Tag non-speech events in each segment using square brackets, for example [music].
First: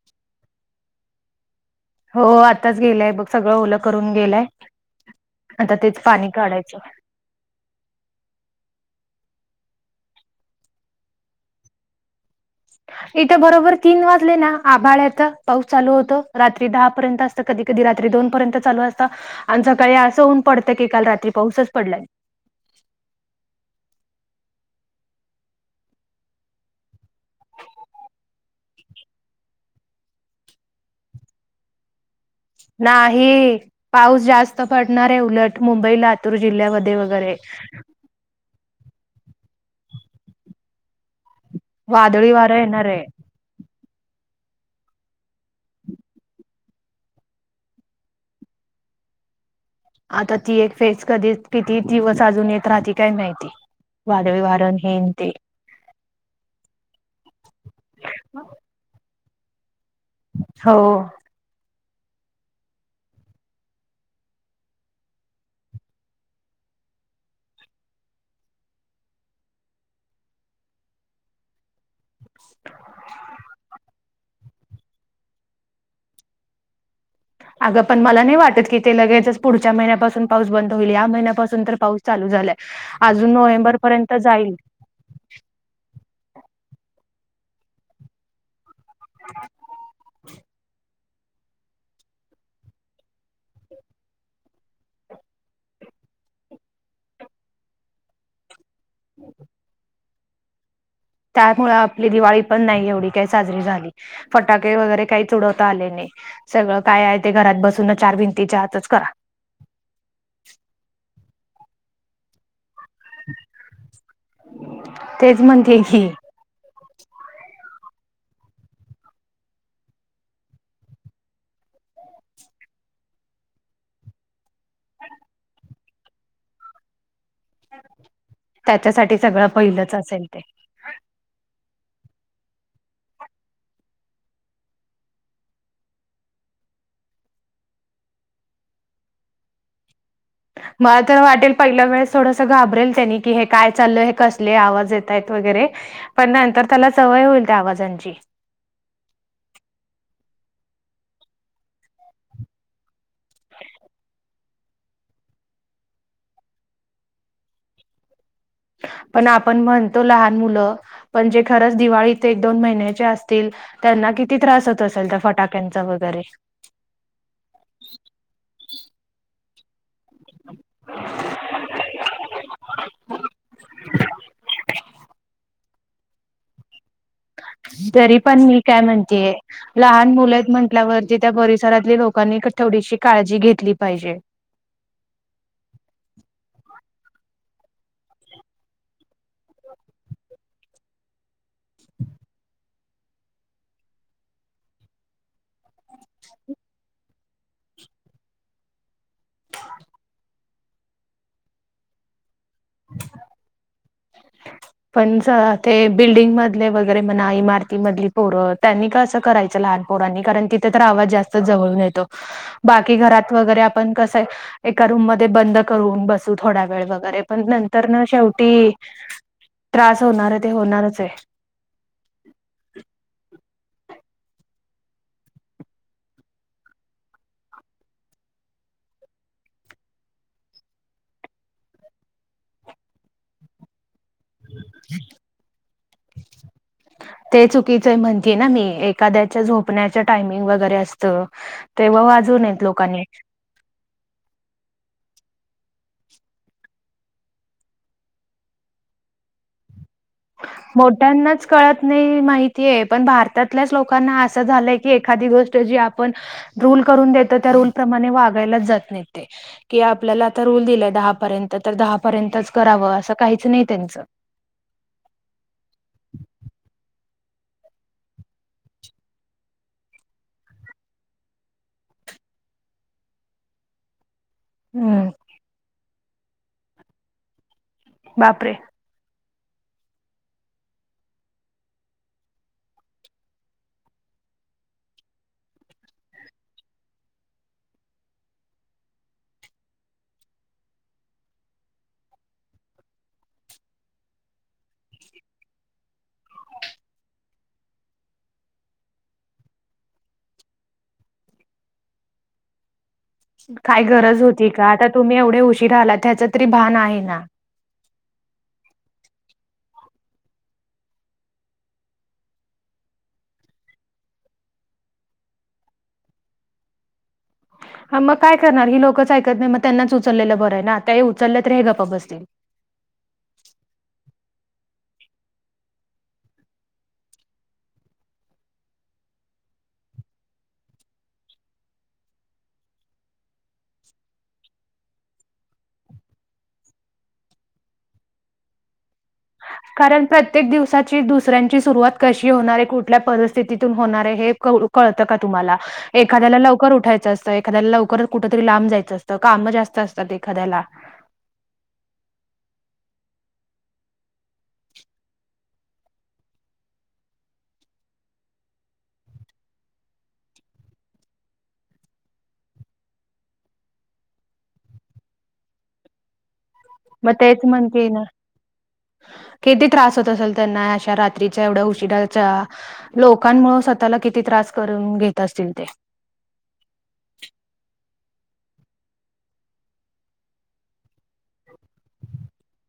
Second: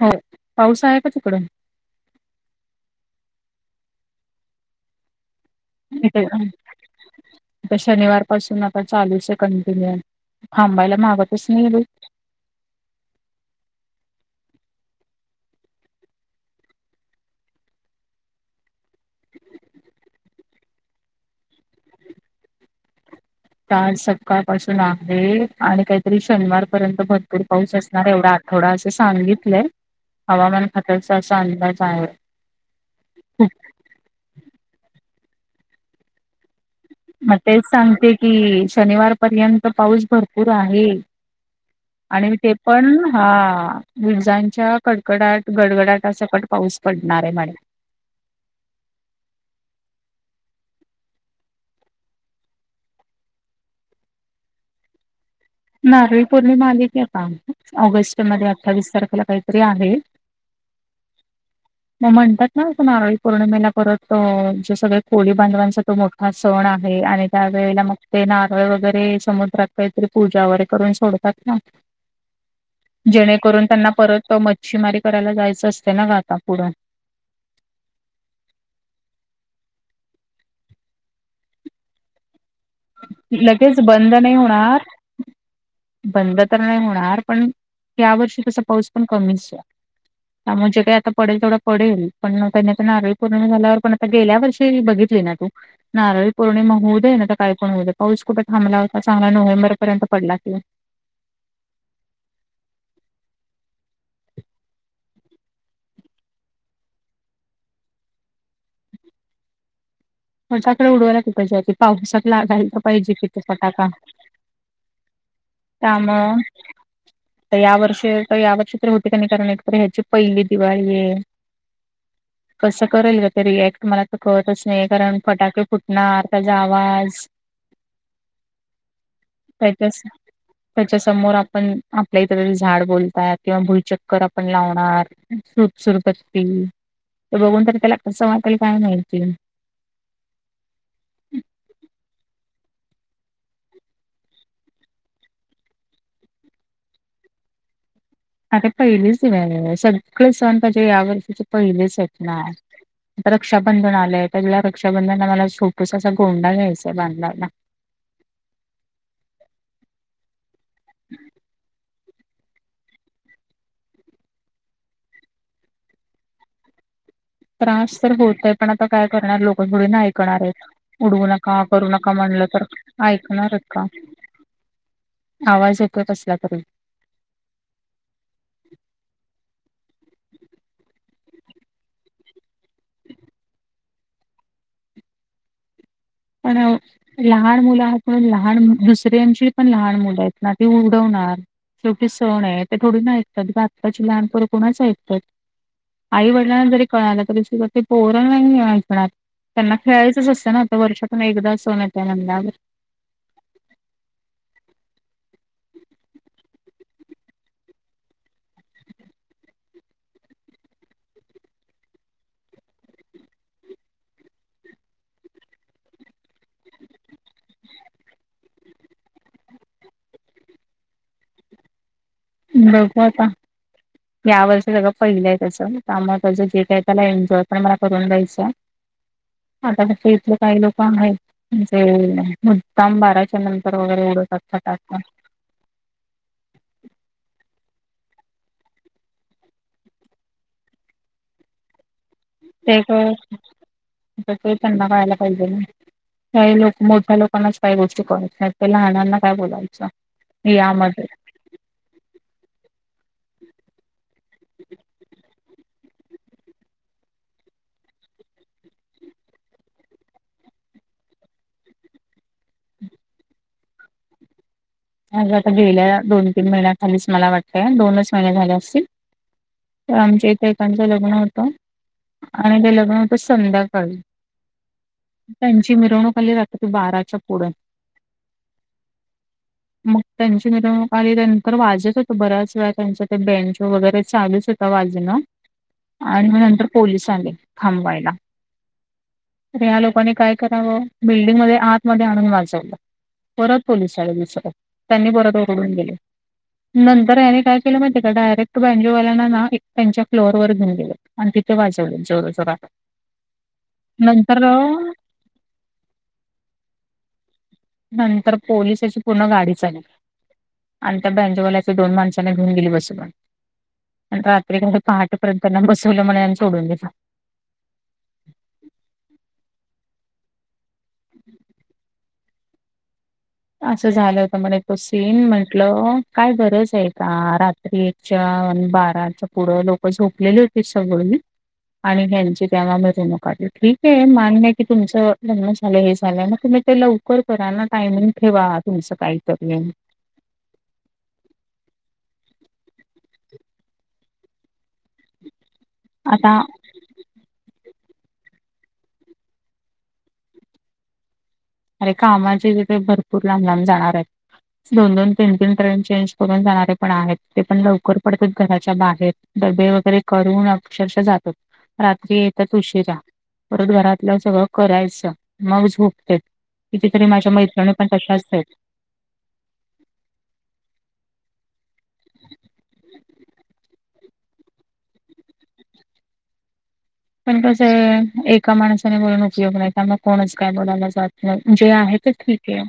हो. पाऊस आहे का तिकडं? हो. आताच गेलाय बघ. सगळं ओलं करून गेलाय. आता तेच इथे पाणी काढायचं. आता शनिवार पासून आता चालूच आहे. कंटिन्यू थांबायला मागतच नाही रे. इथे बरोबर तीन वाजले ना, आभाळ येतं पाऊस चालू होतो. रात्री दहा पर्यंत अस. कधी कधी रात्री दोन पर्यंत चालू असतं. आणि सकाळी असं होऊन पडतं की काल रात्री पाऊसच पडलाय. आज सकाळपासून आहे. आणि काहीतरी शनिवार पर्यंत भरपूर पाऊस असणार एवढा आलय. थोडा असं सांगितलंय. हवामान खात्याचा असा अंदाज आहे. खूप नाही. पाऊस जास्त पडणार आहे. उलट मुंबई, लातूर जिल्ह्यामध्ये वगैरे मग तेच सांगते कि, शनिवार पर्यंत पाऊस भरपूर आहे. वादळी आणि ते वारं येणार पण आहे हा, विजांच्या कडकडाट, गडगडाट सकट पाऊस पडणार आहे. मॅडम आता ती एक फेस कधी किती दिवस अजून येत राहते काय माहिती. वादळी वार आन हेन ते नारळी पौर्णिमा आली क आहे का ऑगस्ट मध्ये अठ्ठावीस तारखेला काहीतरी आहे हो मग म्हणतात ना अस नारळी पौर्णिमेला परत जे सगळे कोळी बांधवांचा तो मोठ हा सण आहे आणि त्यावेेळेला मग ते नारळ वगैरे समुद्रात काहीतरी पूजा व करून सोडतात ना जेणेकरून त्यांना परत म शिमारी करायला जायचं असतें ना ग आता पुढं अगं पण मला नाही वाटत की ते लगेच पुढच्या महिन्यापासून पाऊस बंद होईल या महिन्यापून तर पाऊस चालू झाल्या अजून नोव्हेंबर लगेच पर्यंत बंद नाही जाईल होणार, बंद तर नाही होणार पण या वर्षी तसा पाऊस प कमीचमुळे जे काही आता पडेल थोडं पडेल पण त्यांनी आ नारळी पूर्ण झाल्यावर पण आता गेल्या वर्षी बघितली ना तू नारळी पौर्णिमा होऊ दे ना तर काही पण होऊ दे पाऊस कुठे थांबला होता चांगला नोव्हेंबर पर्यंत पडला किवा त्यामु आपली दिवाळी पण नाही एवढी काही साजरी झाली फटाके वगैरे काहीच उडवता आले नाही सगळं काय आहे ते घरात बसून चार भिंतीच्या आतच करा मजाकडे उडवाय ला क पाहिजे पावसातला घायला पाहिजे किथ फटाका तेज म्हणंद काम या वर्ष या वर्षी तरी होते का नाही कारण एक ह्याची पहिली दिवाळी आहे [unintelligible] कसं करेल का ते रिएक्ट मला तर करतच नाही कारण फटाके फुटणार त्याचा आवाज त्याच्यासाठी सगळं त्याच्या पहिलंच असेल ते त्याच्या समोर आपण आपल्या इतररी झाड बोलतात किंवा भुलचक्कर आ पू लावणार सुप सुरप अस ते बघून तर त्याला कसं वाटेल काय मिहिती मला तर वाटेल पहिल्या वेळेस थोडसं घाबरेल त्यांनी की हे काय चाललं हे कसले आवाज येत आहेत वगैरे पण नाहींतर त्याला सवय होईल त्या आवाजांची अरे पहिलेच सगळे सण पाहिजे या वर्षीचे पहिलेच आहेत ना आता रक्षाबंधन आलंय त्यावेला रक्षाबंधनला मला छोटसा असा गोंडा घ्यायचाय बांधायला पण आपण म्हणतो लहान मुलं पण जे खरंच दिवाळीथ एक दोन महिन्याच्या असतील त्यांना किती त्रास होत असेल त्या फटाक्यांचा वगैरे त्रास तर होतय पण आता काय करणार लोकां पु ऐणार उडवू नका करू नका म्हणलं तर ऐकणार का आवाज यो कसला तरी तरी पण मी काय म्हणतेय लहान मुलं आहेत म्हटल्यावरती त्या परिसरातल्या लोकांनी थोडीशी काळजी घेतली पाहिजे पण लहान मुलं आहेत पणून लहान दुसऱ्यांशी पण लहान मुलं आहेत ना ती उडवणार शेवटी सण आहे ते थोडी ना ऐकतात घातकाची लहानपण कोुणाच ऐकतात आई वडिलांना जरी कळालं तरी पोरण नाही ऐणार त्यांना खेळायचंच असतं ना आता वर्षातून एकदा असण य त्या नंदावर ह पण ते बिल्डिंग मधले वगैरे म्हणा इमारतीमधली पोरं त्यांनी का असं करायचं लहान ण तिथे तर आवाज जास्त जवळून येतो बाकी घरात वगैरे आपण कसंय एका रूम मध्ये बंद करून बसू थोडा वेळ वगैरे पण नंतर ना शेवटी त्रास होणार आहे ते होणारच आहे बपता या वर्ष सगळं पहिलंय तसं त्यामुळे त्याचं गेट आहे त्याला एन्जॉय पण मला करून द्यायचं आता तसं इथले काही लोक आहेत म्हणजे मुद्दाम बाराच्या नंतर वगैरे उडतात टा [unintelligible] [unintelligible] ते चुकीचं म्हणती ना मी एखाद्याच्या झोपण्याच टायमिंग वगैरे असत [unintelligible] तेव्हा वाज ते काय, आता ते त्यांना कळायला पाहिजे ना. काही लोक मोठ्या लोकांनाच काही गोष्टी कळत नाही. ते लहन्यांना काय बोलायच. मोठ्यांनाच कळत नाही माहितीय. पण भारतातल्याच लोकांना अस झालय की एखादी गोष्ट जी आपण रूल करून देतात त्या रूलप्रमाणे वागायलाच जात नाहीेत ते. कि आपल्याला आता रूल दिलाय दहापर्यंत तर दहापर्यंतच कराव. अस काहीच नाही त्यांच. अ आता गेल्या दोन तीन महिन्याखालीच मला वाटत दोनच महिने झाले असतील. तर आमच्या इथे एकांच लग्न होत. आणि ते लग्न होतं संध्याकाळी. हम्म त्यांची मिरवणूक आली रात्री बाराच्या पुढे. बापरे मग त्यांची मिरवणूक आली. नंतर वाजत होतो बऱ्याच वेळा त्यांच ते बेंजो वगैरे चालूच होत. वाजन आणि म नंतर पोलीस आले थांबवायला. तर या लोकांनी काय कराव, बिल्डिंग मध्ये आतमध्ये आणून वाजवल. परत पोलिस आले म. त्यांनी परत ओरडून गेले. नंतर याने काय केलं माहितीय का? डायरेक्ट बॅनजोवाल्यांना ना त्यांच्या फ्लोअरवर घेऊन गेलेत. आणि तिथे वाजवल जोर जोरात. काय गरज नंतर होती अ, का. आता तुम्ही एवढे उशीर आलात त्याचा तरी भान आहे ना. नंतर पोलिसाची पूर्ण गाडीच आली. आणि त्या बँनजोवल्यांच्या दोन माणसांना घेऊन गेली बसवून. आणि रात्री का पहाटपर्यंत त्यांना बसवल म्हणे. आणि सोडून दील. हा मग काय करणार ही लोकच ऐकत नाही. मग त्यांनाच उचललेलं बरं आहे ना. आता हे उचललं तर हे गप्प बसतील. अस झाल होत म्हणे तो सीन. म्हटल काय गरज आहे का रात्री च्या आणि बाराच्या पुढं लोक झोपलेली होती सगळी आणि ह्यांची तेव्हा मिरवणूक आली. ठीक आहे मान्य आहे की तुमचं लग्न झाल. हे झालय. मग तुम्ही ते लवकर करा ना. टायमिंग ठेवा तुमच काहीतरी. कारण प्रत्येक दिवसाची दुसऱ्यांची सुरुवात कशी होणार आहे. कुठल्या परिस्थितीतून होणार आहे. हे कळत का तुम्हाला? एखाद्याला आता लवकर उठायचं असत. एखाद्याला लवकर कुठ तरी लांब जायच असत. काम जास्त असतात एखाद्याला. अरे कामाचे जे भरपूर लांब लांब जाणार आहेत. दोन दोन तीन तीन ट्रेन चेंज करून जाणारे पण आहेत. ते पण लवकर पडतात घराच्या बाहेर. डबे वगैरे करून अक्षरशः जातात. रात्री येतात उशिरा. परत घरातलं सगळं करायच. मग झोपत्यात. कितीतरी मग माझ्या तेच मैत्रणी पण म्हणतेय ना, तशाच आहेत. किती त्रास होत असेल त्यांना अशा रात्रीच्या एवढ्या उशिराच्या लोकांमुळे स्वतःला किती त्रास करून घेत असतील ते. पण कस आहे एका माणसाने बोलून उपयोग नाही. त्यामुळे कोणच काय बोलायला जात नाही. जे आहेत ते ठीक आहे.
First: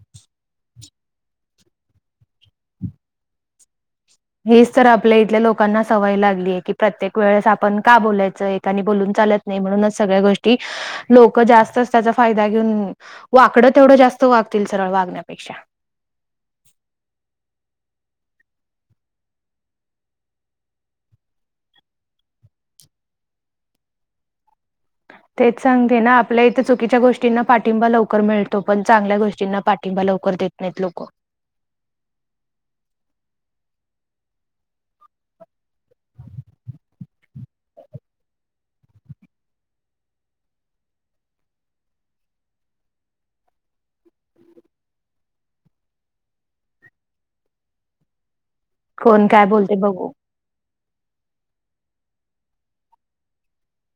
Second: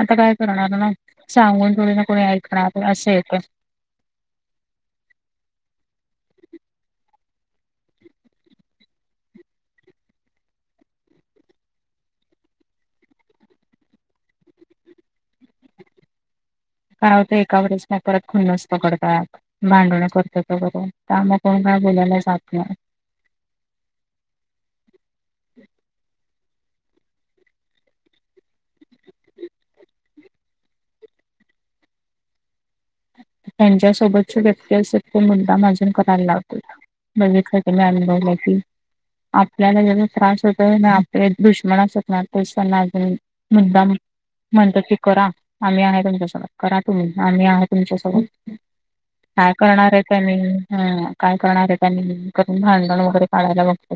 आता काय करणार ना. सांगून थोडी ना कोणी ऐकणार. अस येत. हेच तर आपल्या इथल्या लोकांना सवय लागली आहे की, प्रत्येक वेळेस आपण का बोलायच. एकाने आणि बोलून चालत नाही म्हणूनच सगळ्या गोष्टी लोक जास्तच त्याचा फायदा घेऊन वाकडं तेवढं जास्त वागतील सरळ वागण्यापेक्षा. काय होत एका वेळेस नाही. परत खुन्नस पकडतात. भांडण करतात बर त्यामुळे कोण काय बोलायला जात नाही. तेच सांगते ना. आपल्या इथं चुकीच्या गोष्टींना पाठिंबा लवकर मिळतो. पण चांगल्या गोष्टींना पाठिंबा लवकर देत नाहीत लोक. त्यांच्यासोबतची व्यक्ती असे ते मुद्दाम आझून करायला लावते. बघितल की मॅम बोलती. आपल्याला ज्याचा त्रास होतोय ना. आपल्या दुश्मना असतणार पैसांना अजून मुद्दाम म्हणतात की करा आम्ही आहे तुमच्यासोबत करा तुम्ही आम्ही आहात तुमच्या स कोण काय बोलते करणार आहे बघू त्या मी हा काय करणार आहे त्यांनी करून भांडण वगैरे काढायला बघत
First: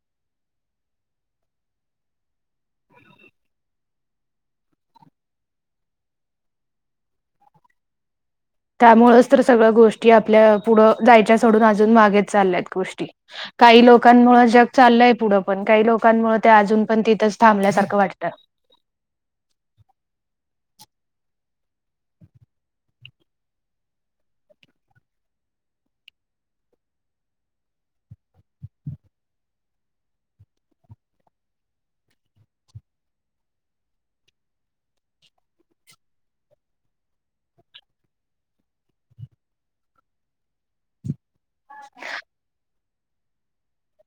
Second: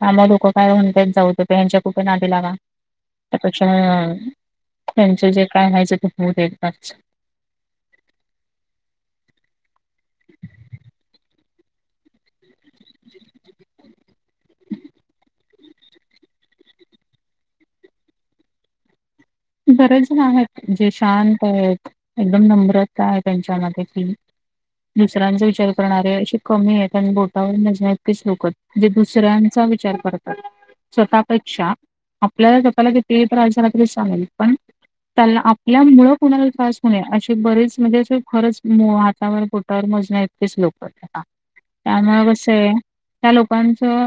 काम लोकं काय म्हणतात जाऊतो प यां्यांच्या कुठे आधदी लागा त्यापेक्षा त्यांच जे काय व्हायचं ते होऊ दे त्यामुळेच तर सगळ्या गोष्टी आपल्या पुढं जायच्या सोडून अजून मागेच चालल्यात गोष्टी काही लोकांमुळे जग चाललंय पुढं पण काही लोकांमुळेळ ते अजून पण तिथंच थांबल्यासारखं वाटतं बरे जण आहेत जे शांत आहेत एकदम नम्रता आहे त्यांच्यामध्ये की दुसऱ्यांचा विचार करणारे अे कमी आहे आणि बोटावर नजल्यातकीेच लोक जे दुसऱ्यांचा विचार करतात स्वतःपेक्षा आपल्याला स्वतःला कितीेही तर राजजारातील चालेल पण त्या आपल्या मुळ कुणाला त्रास होणेये अशी बरेच म्हणजे अस खरंच हातावर पोटावर मज नाही च लोक त्यामु कस आहे त्या लोकांचं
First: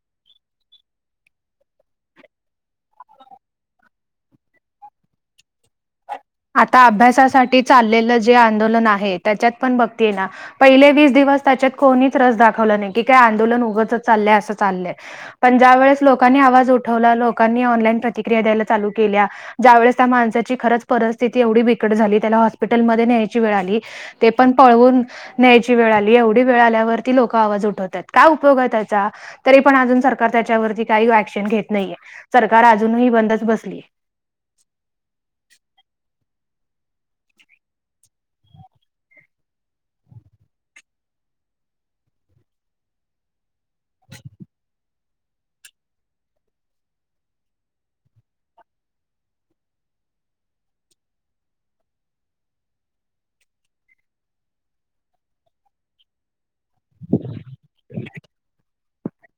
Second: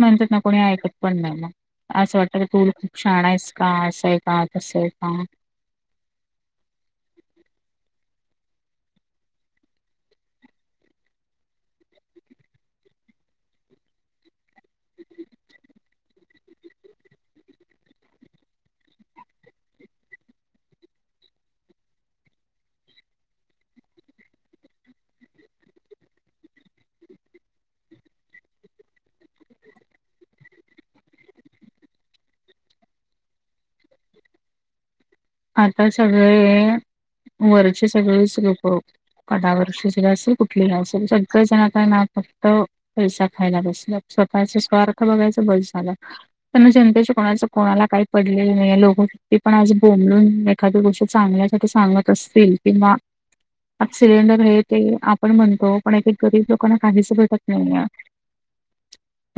म्हणतात ना कोणी ऐकत पण नाही मग असं वाटतं तू खूप छान आहेस का असं आहे हां त सल का आता अभ्यासासाठी चाललेलं जे आंदोलन आहे त्याच्यात पण बघते ये ना पहिले वीस दिवस त्याच्यात कोणीच रस दाखवला नाही की काय आंदोलन उगंच चाललंय असं चाललंय पण ज्या वेळेस लोकांनी आवाज उठवला लोकांनी ऑनलाईन प्रतिक्रिया द्यायला चालू केल्या ज्यावेेळेस त्या माणसाची खरंच परिस्थिती एवढी बिकट झाली त्याला हॉस्पिटलमध्येध्ये न्यायची वेळ आली ते पण पळवून न्यायची वेळ आली एवढी वेळ आल्यावरती लोक आवाज उठवतात काय उपयोग आहे त्याचा तरी पण अजून सरकार त्याच्यावरती काही ऍक्शन घेत नाहीये सरकार अजून ही बंदच बसलीय आता सगळे वरचे सगळेच गप कड वर्षीची रा असल कुठली रा असेल सगळ जण का ना फक्त पैसा खाला बैसेत पसे सर बघायच बस झालं प जनतेच्या कोणाच कोणाला काही पडले नाही लोक्ती पण आ म्हणून एखादी्या गोष्टी चांगल्यासाठी सांगत असतील किंवा आता सिलेंडर आहे ते आपण म्हणतो पण एक एक गरीब लोक क काहीच भेटत नाही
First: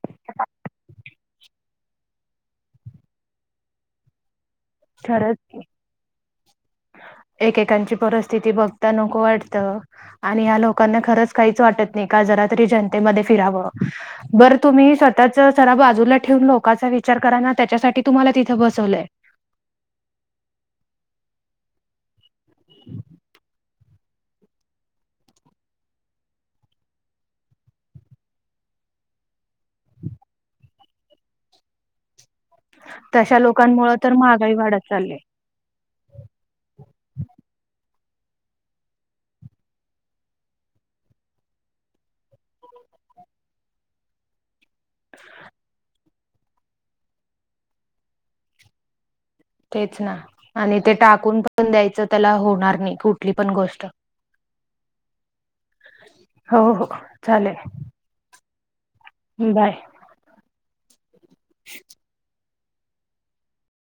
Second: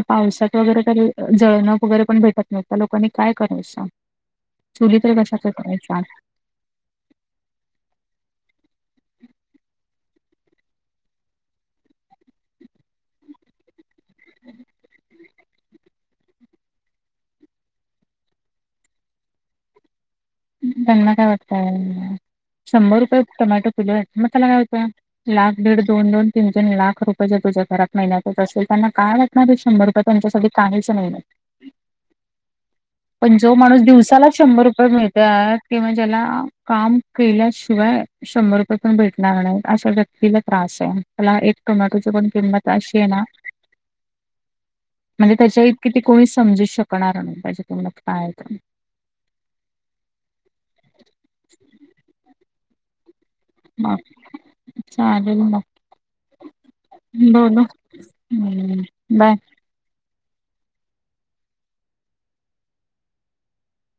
पावसात वगरे जळणं वगैरे पण भेटत नाही्ह त्या लोकांनी काय करायचं चुली तर खरच कशाच्या करायच्या? एकेकांची परिस्थिती बघता नको वाटत आणि ह्या लोकांना खरंच काहीच वाटत नाही का जरा तरी जनतेमध्ये फिरावं बरं तुम्ही स्वतःच सरा बाजूला ठेवून लोकांचा विचार करा ना त्याच्यासाठी तुम्हाला तिथे बसवलंय त्यांना काय वाटतंय शंभर रुपये टोमॅटो किलो आहे मग त्याला काय होतोय लाख दीड दोन दोन तीन तीन लाख रुपये जे तुझ्या घरात महिन्यातच असेल त्यांना का वाट रे शंभर रुपये त्यांच्यासाठी काहीच नाही [unintelligible] [unintelligible] पण तशा जो माणूस लोकांमुळे तर दिवसालाच महागाई शंभर वाढत रुपये मिळतो [unintelligible] [unintelligible] चालली किंवा ज्याला काम केल्याशिवाय [unintelligible] [unintelligible] शंभर रुपये पण भेटणार नाही अशा व्यक्तीला त्रास आहे मला एक टोमॅटोची पण किंम त अशी आहे ना [unintelligible] म्हणजे त्याच्या इतकीि त कोणी समजू शकणार नाही पाहिजे तुम काय तेच ना आणि ते टाकून पण द्यायचं त्याला होणार नाही कुठली पण गोष्ट मग [unintelligible] चालेल ना हो हो चालेल बोल [unintelligible] [unintelligible] हम्म बा बाय